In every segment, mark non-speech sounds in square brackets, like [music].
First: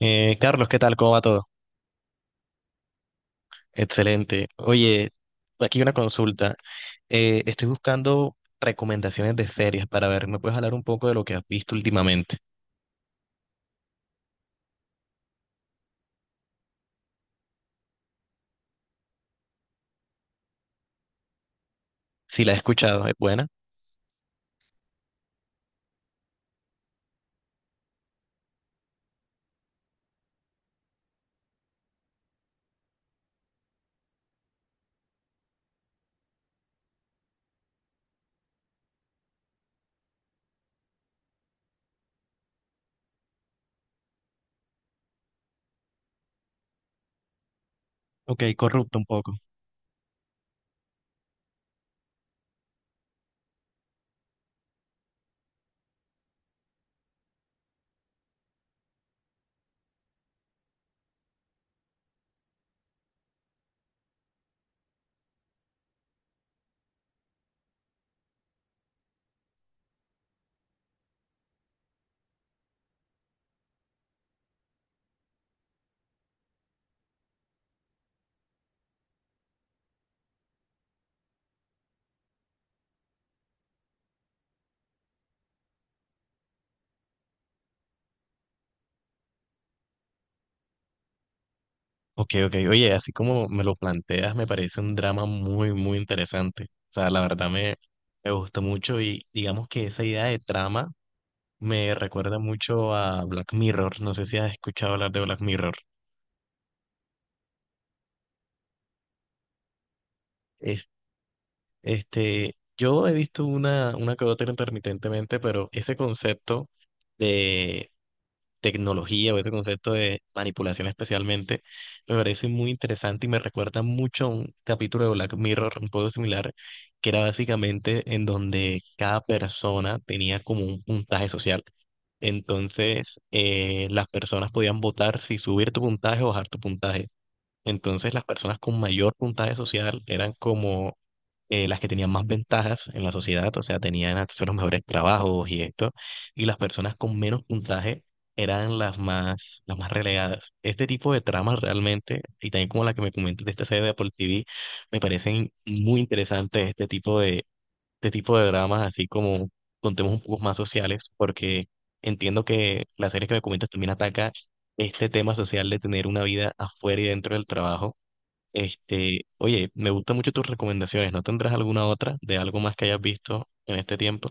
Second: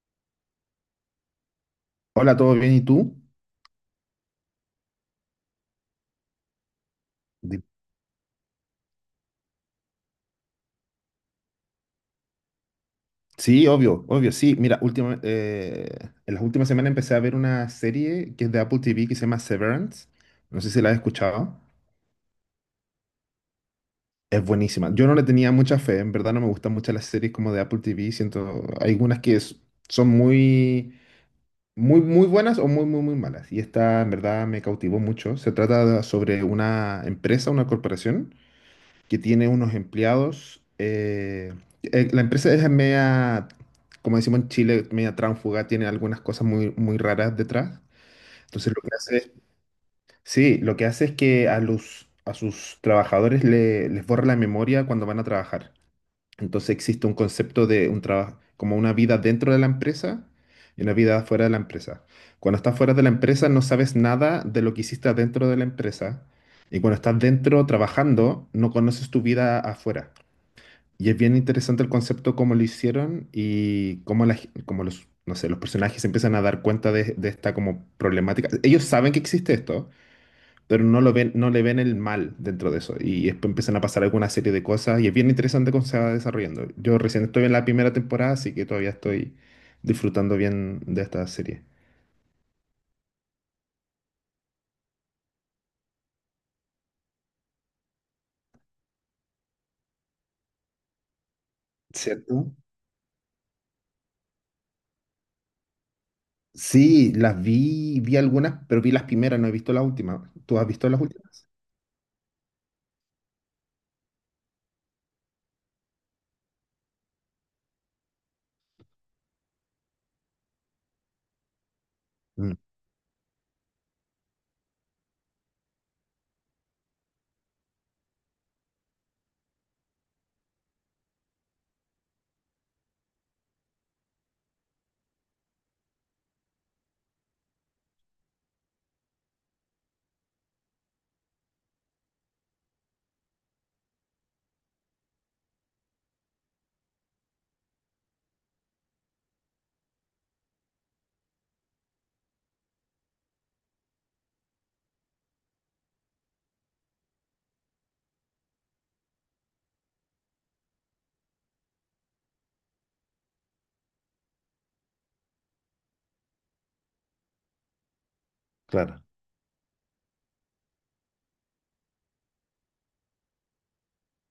Carlos, ¿qué tal? ¿Cómo va todo? Hola, ¿todo bien? ¿Y tú? Excelente. Oye, aquí una consulta. Di- Estoy buscando recomendaciones de series para ver. ¿Me puedes hablar un poco de lo que has visto últimamente? Sí, obvio, sí. Mira, en las últimas semanas empecé a ver una serie que es de Apple TV que se llama Severance. No sé si la has escuchado. Si la he escuchado, ¿es buena? Es buenísima. Yo no le tenía mucha fe, en verdad no me gustan mucho las series como de Apple TV. Siento, hay algunas son muy, muy buenas o muy, muy malas. Y esta en verdad me cautivó mucho. Sobre una empresa, una corporación, que tiene unos empleados. La empresa es media, como decimos en Chile, media tránfuga, tiene algunas cosas muy, muy raras detrás. Ok, Entonces lo que corrupta un hace es, poco. sí, lo que hace es que a sus trabajadores les borra la memoria cuando van a trabajar. Entonces existe un concepto de un trabajo, como una vida dentro de la empresa y una vida fuera de la empresa. Cuando estás fuera de la empresa no sabes nada de lo que hiciste adentro de la empresa. Y cuando estás dentro trabajando, no conoces tu vida afuera. Y es bien interesante el concepto cómo lo hicieron y cómo los, no sé, los personajes se empiezan a dar cuenta de esta como problemática. Ellos saben que existe esto, pero no lo ven, no le ven el mal dentro de eso. Y después empiezan a pasar alguna serie de cosas y es bien interesante cómo se va desarrollando. Yo recién estoy en la primera temporada, así que todavía estoy disfrutando bien de esta serie. Ok, ok. Oye, así como me lo planteas, me parece un drama muy, muy interesante. O sea, la verdad me gustó mucho y digamos que esa idea de trama me recuerda ¿Cierto? mucho a Black Mirror. No sé si has escuchado hablar de Black Mirror. Sí, vi algunas, pero vi las primeras, no he visto las últimas. ¿Tú has Eh, visto las últimas? Yo he visto una que otra intermitentemente, pero ese concepto de tecnología o ese concepto de manipulación especialmente me parece Mm, muy interesante y me recuerda mucho a un capítulo de Black Mirror un poco similar, que era básicamente en donde cada persona tenía como un puntaje social. Entonces, las personas podían votar si subir tu puntaje o bajar tu puntaje. Entonces las personas con mayor puntaje social eran como las que tenían más ventajas en la sociedad, o sea, tenían acceso a los mejores trabajos y esto, y las personas con menos puntaje eran las más relegadas. Este tipo de tramas realmente, y también como la que me comentas de esta serie de Apple TV, me parecen muy interesantes este tipo de dramas, así como contemos un poco más sociales, porque entiendo que la serie que me comentas también ataca este tema social de tener una vida afuera y dentro del trabajo. claro. Este, oye, me gustan mucho tus recomendaciones. ¿No tendrás alguna otra de algo más que hayas visto en este tiempo?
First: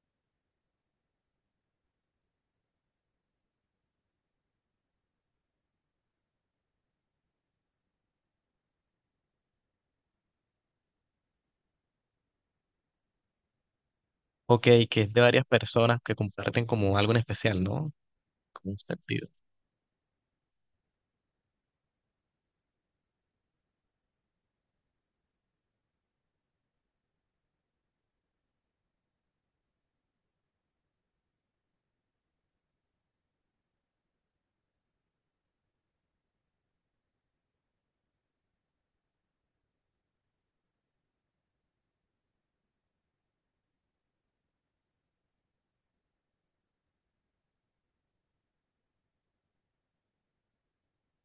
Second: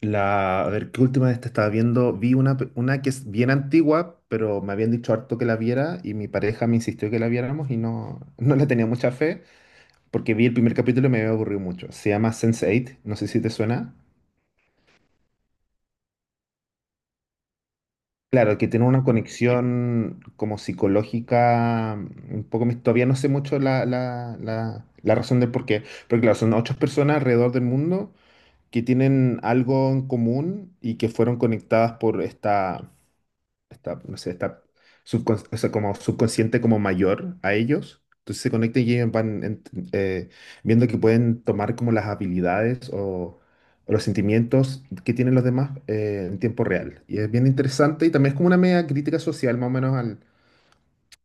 A ver, ¿qué última de esta estaba viendo? Vi una, una que es bien antigua, pero me habían dicho harto que la viera y mi pareja me insistió que la viéramos y no, no le tenía mucha fe porque vi el primer capítulo y me había aburrido mucho. Se llama sense Eight, no sé si te suena. Ok, que es de varias personas que comparten como algo en especial, ¿no? Claro, que Como un tiene una sentido. conexión como psicológica, mm, un poco, todavía no sé mucho la razón del por qué, pero claro, son ocho personas alrededor del mundo que tienen algo en común y que fueron conectadas por esta... está, no sé, está o sea, como subconsciente como mayor a ellos. Entonces se conectan y ellos viendo que pueden tomar como las habilidades o los sentimientos que tienen los demás en tiempo real. Y es bien interesante y también es como una media crítica social más o menos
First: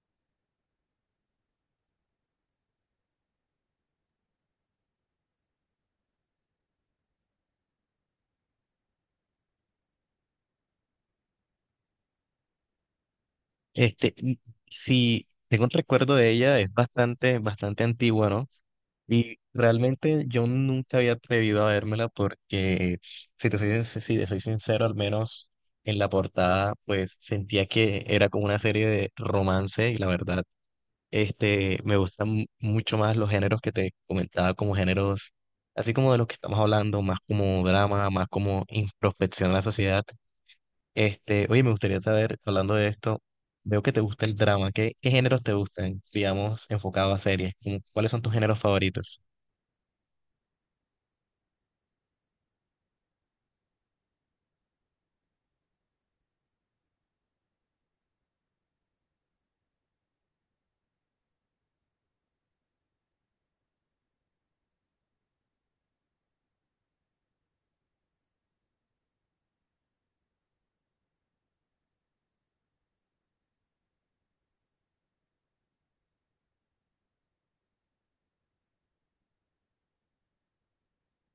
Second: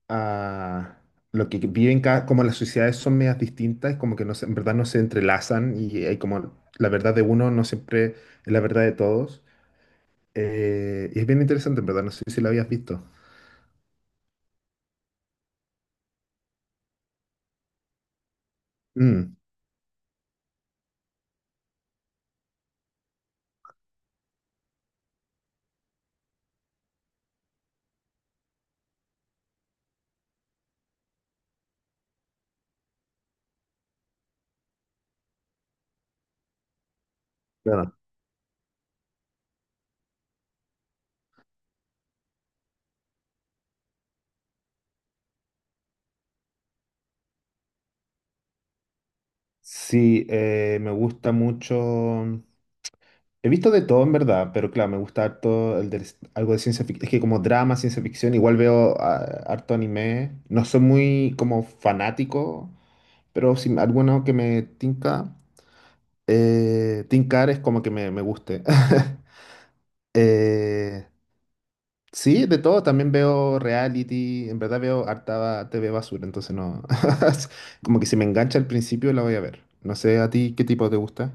a lo que viven cada, como las sociedades son medias distintas, como que en verdad no se entrelazan y hay como la verdad de uno no siempre es la verdad de todos. Y es bien interesante, en verdad, no sé si lo habías visto. Este, y si tengo un recuerdo de ella, es bastante, bastante antigua, ¿no? Mm. Y realmente yo nunca había atrevido a vérmela porque, si te soy sincero, al menos en la portada, pues sentía que era como una serie de romance y la verdad, este, me gustan mucho más los géneros que te comentaba como géneros, así como de los que estamos hablando, más como Claro. drama, más como introspección a la sociedad. Este, oye, me gustaría saber, hablando de esto, veo que te gusta el drama, ¿qué géneros te gustan, digamos, enfocado a series? ¿Cuáles son tus géneros favoritos? Sí, me gusta mucho. He visto de todo en verdad, pero claro, me gusta harto algo de ciencia ficción. Es que como drama, ciencia ficción, igual veo ah, harto anime. No soy muy como fanático, pero si alguno que me tinca, tincar es como que me guste. [laughs] Eh, sí, de todo. También veo reality. En verdad veo harta TV basura, entonces no. [laughs] Como que si me engancha al principio la voy a ver. No sé a ti qué tipo te gusta.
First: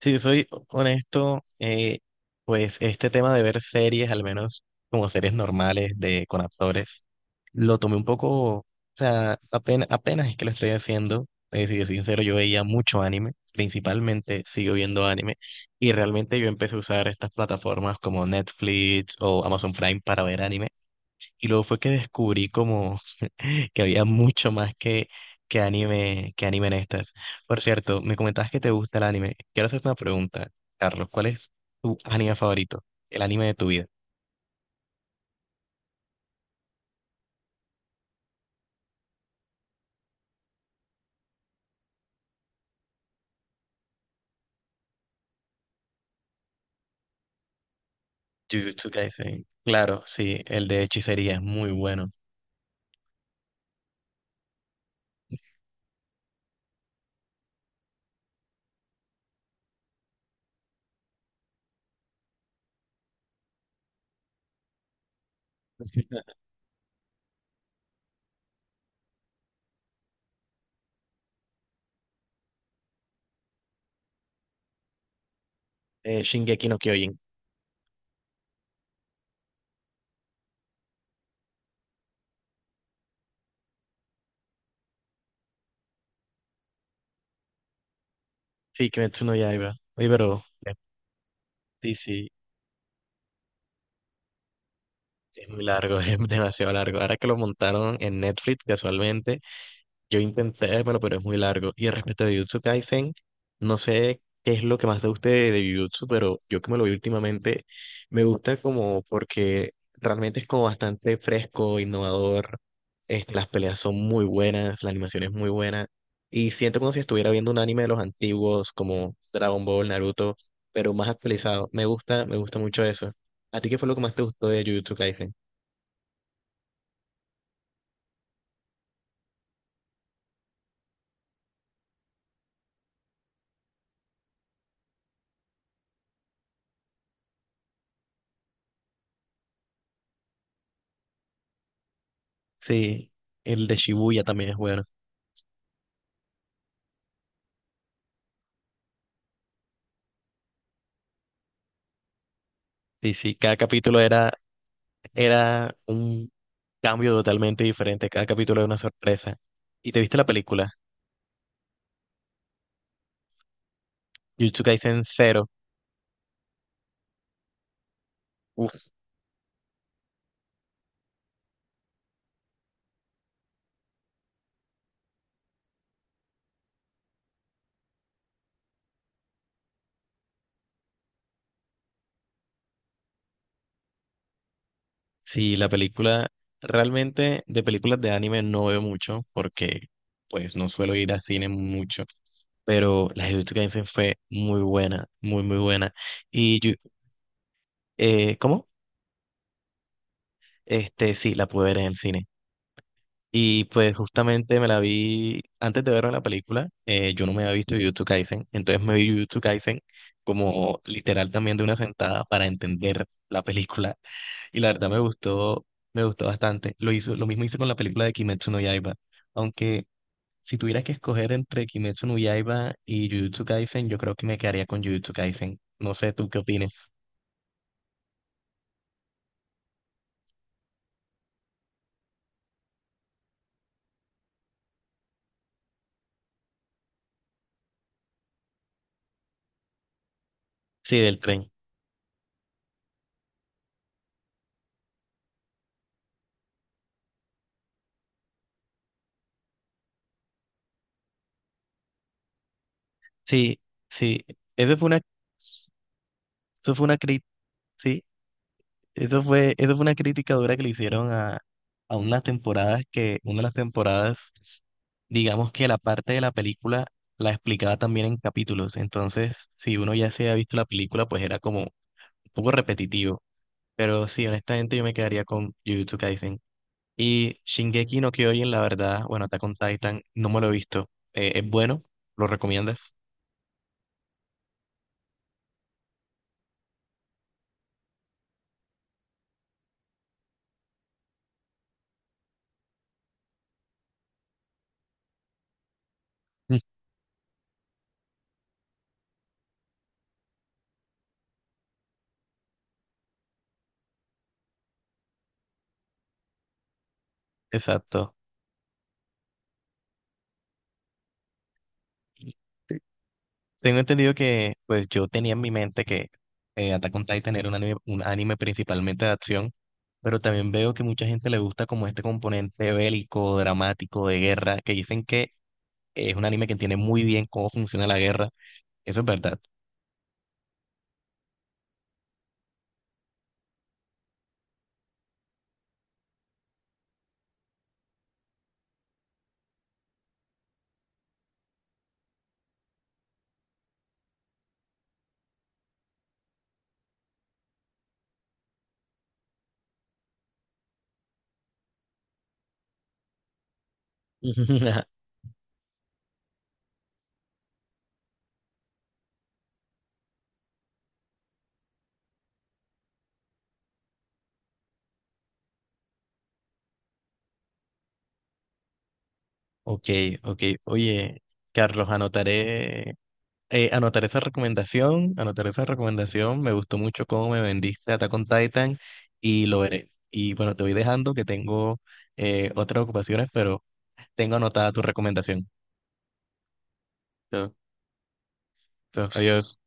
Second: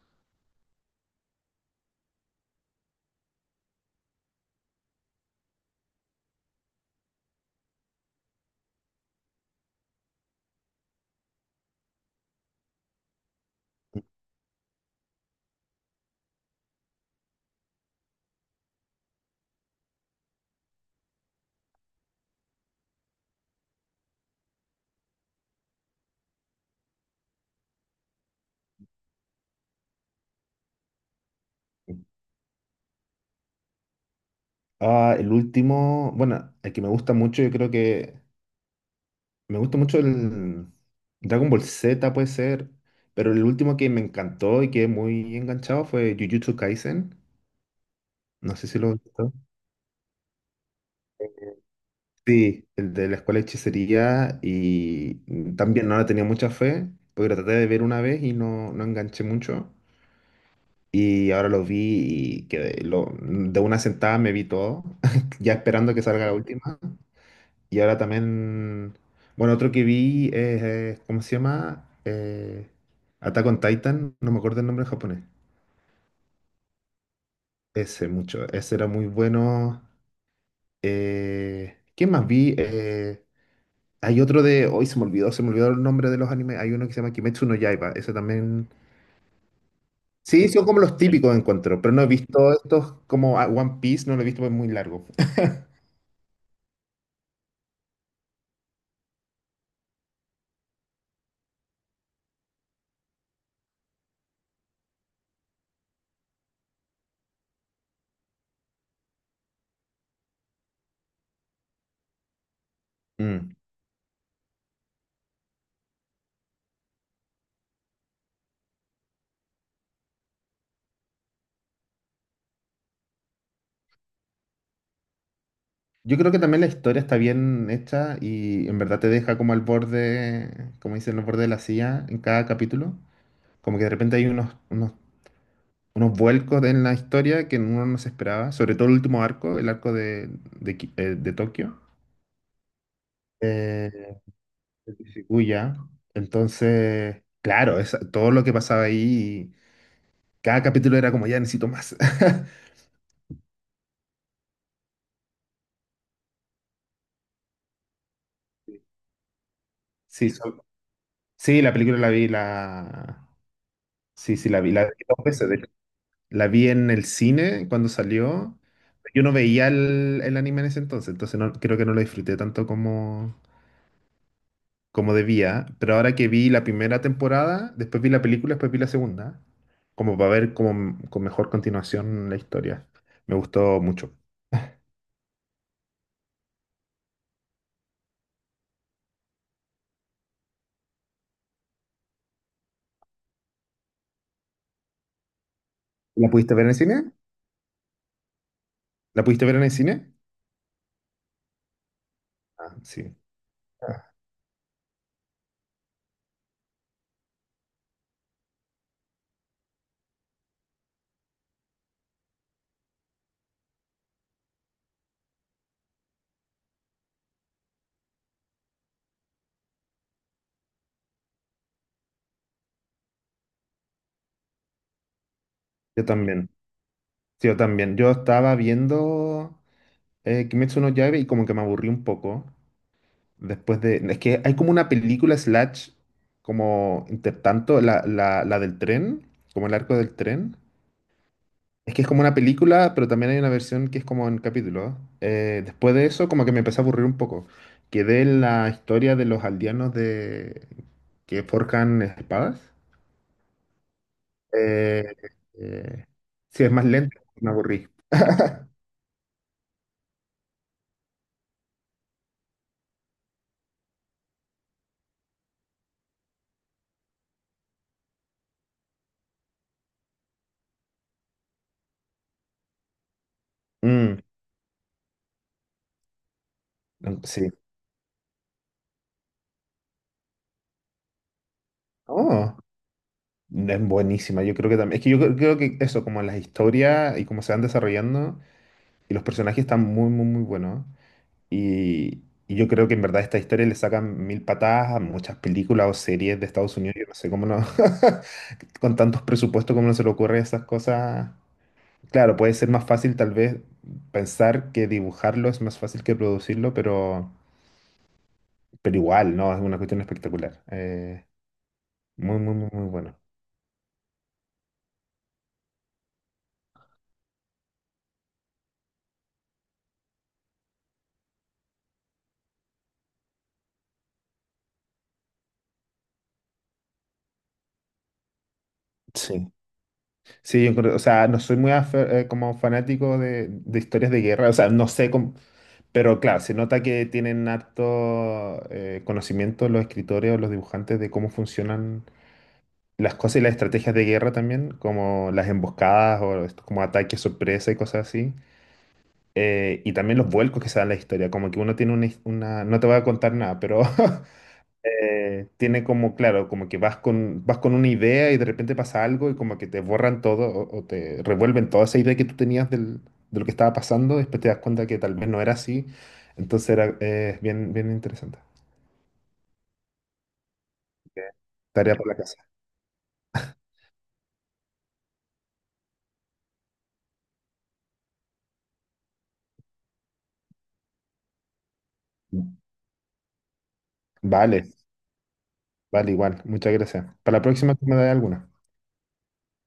Si soy honesto, pues este tema de ver series, al menos como series normales de con actores, lo tomé un poco, o sea, apenas, apenas es que lo estoy haciendo. Si yo soy sincero, yo veía mucho anime, principalmente sigo viendo anime, y realmente yo empecé a usar estas plataformas como Netflix o Amazon Prime para ver anime. Y luego fue que descubrí como [laughs] que había mucho más que que anime en estas. Por cierto, me comentabas que te gusta el anime. Quiero hacerte una pregunta, Carlos. ¿Cuál es tu anime favorito? El anime de tu vida. Ah, el último, bueno, el que me gusta mucho, yo creo que me gusta mucho el Dragon Ball Z puede ser, pero el último que me encantó y quedé muy enganchado fue Jujutsu Kaisen. No sé si lo Jujutsu has visto. Kaisen. Claro, sí, el de hechicería es muy bueno. Sí, el de la escuela de hechicería y también no le tenía mucha fe, porque lo traté de ver una vez y no, no enganché mucho. Y ahora lo vi y quedé, lo, de una sentada me vi todo, [laughs] ya esperando que salga la última. Y ahora también, bueno, otro que vi es, ¿cómo se llama? Attack on Titan, no me acuerdo el nombre en japonés. Shingeki no Kyojin. Ese mucho, ese era muy bueno. ¿Qué más vi? Hay otro de, hoy se me olvidó el nombre de los animes. Hay uno que se llama Kimetsu no Yaiba, ese también. Sí, Kimetsu no Yaiba. Oye, Sí, son como los típicos encuentro, pero sí, no he sí, visto estos como ah, One Piece, no lo he visto, es muy largo. es muy largo, [laughs] es demasiado largo. Ahora que lo montaron en Netflix casualmente. Yo intenté vérmelo, pero es muy largo. Y respecto a Jujutsu Kaisen, no sé qué es lo que más te guste de Jujutsu, pero yo que me lo vi últimamente, me gusta como porque realmente es como bastante fresco, innovador. Este, las Mm. peleas son muy buenas, la animación es muy buena. Y siento como si estuviera viendo un anime de los antiguos, como Dragon Ball, Naruto, pero más actualizado. Me gusta mucho eso. ¿A ti qué fue lo que más te gustó de Jujutsu Kaisen? Yo creo que también la historia está bien hecha y en verdad te deja como al borde, como dicen, al borde de la silla en cada capítulo. Como que de repente hay unos vuelcos en la historia que uno no se esperaba, sobre todo el último arco, el arco de Tokio, Sí, el de eh, Shibuya también es bueno. de Shibuya. Entonces, claro, todo lo que pasaba ahí, cada capítulo era como, ya necesito más. [laughs] Sí, sí, cada capítulo era un cambio totalmente diferente. Cada capítulo era una sorpresa. ¿Y te viste la Sí, película? sí, la película la vi, la... Sí, sí, Jujutsu la vi Kaisen dos Zero. veces. La vi en el cine cuando salió. Uf, Yo no veía el anime en ese entonces, entonces no, creo que no lo disfruté tanto como, como debía. Pero ahora que vi la primera temporada, después vi la película, después vi la segunda, como para ver como, con mejor continuación la historia. Me gustó mucho. sí, la película, realmente de películas de anime no veo mucho porque pues no suelo ir a cine mucho, pero la de Jujutsu Kaisen fue muy buena, muy, muy buena. ¿La pudiste Y, ver en yo- el cine? ¿Cómo? ¿La pudiste ver en el cine? Este, sí, la pude ver en el cine. Ah, sí. Y pues Ah. justamente me la vi antes de ver la película, yo no me había visto Jujutsu Kaisen, entonces me vi Jujutsu Kaisen como literal también de una sentada para entender la película y la verdad me gustó bastante. Lo mismo hice con la película de Kimetsu no Yaiba, aunque si tuviera que escoger entre Kimetsu no Yaiba y Jujutsu Kaisen, yo creo que me quedaría con Jujutsu Kaisen. No Yo sé, ¿tú qué también. opinas? Sí, yo también. Yo estaba viendo Kimetsu no Yaiba y como que me aburrí un poco. Después de. Es que hay como una película slash, como intertanto, la del tren, como el arco del tren. Sí, del tren. Es que es como una película, pero también hay una versión que es como en capítulos. Después de eso, como que me empecé a aburrir un poco. Quedé en la historia de los aldeanos de que forjan espadas. Sí, sí, eso fue una, Eh, eh, sí, es eso fue más una lento, crítica, me aburrí. Eso fue una crítica dura que le hicieron a unas temporadas una de las temporadas, digamos que la parte de la película la explicaba también en capítulos. Entonces, si uno ya se ha visto la película, pues era como un poco repetitivo. Pero Mm, sí, honestamente yo me quedaría con Jujutsu Kaisen. no, Y sí. Shingeki no Kyojin, la verdad, bueno, Attack on Titan, no me lo he visto. ¿Es bueno? ¿Lo Oh, recomiendas? es buenísima. Yo creo que también. Es que yo creo que eso, como las historias y cómo se van desarrollando. Y los personajes están muy, muy, muy buenos. Y yo creo que en verdad esta historia le sacan mil patadas a muchas películas o series de Mm. Estados Unidos. Yo no sé cómo no, [laughs] con tantos presupuestos, cómo no se le ocurre esas cosas. Claro, puede ser más fácil tal vez pensar que dibujarlo es más fácil que producirlo, Exacto. pero igual, ¿no? Es una cuestión espectacular. Muy, muy, muy, muy bueno. Tengo entendido que, pues yo tenía en mi mente que Attack on Titan era un anime principalmente de acción, pero también veo que mucha gente le gusta como este componente bélico, dramático, de guerra, que dicen que es un anime que entiende muy bien cómo funciona la guerra. Eso es verdad. Sí, sí, yo creo- o sea, no soy como fanático de historias de guerra, o sea, no sé cómo. Pero claro, se nota que tienen harto conocimiento los escritores o los dibujantes de cómo funcionan las cosas y las estrategias de guerra también, como las emboscadas o estos como ataques sorpresa y cosas así. Y también los vuelcos que se dan en la historia, como que uno tiene No te voy a contar nada, pero [laughs] [laughs] tiene como, claro, como que vas con una idea y de repente pasa algo y como que te borran todo o te revuelven toda esa idea que tú tenías de lo que estaba pasando, después te das cuenta que tal vez no era así, entonces era bien interesante. Ok, ok. Ok. Oye, Carlos, Tarea por la casa. Anotar esa recomendación, anotar esa recomendación. Me gustó mucho cómo me vendiste Attack on Titan y lo veré. Y bueno, te voy dejando que tengo otras ocupaciones, pero tengo Vale, anotada tu recomendación. vale, igual, muchas gracias. Para la Entonces, próxima tú me das alguna. entonces, adiós.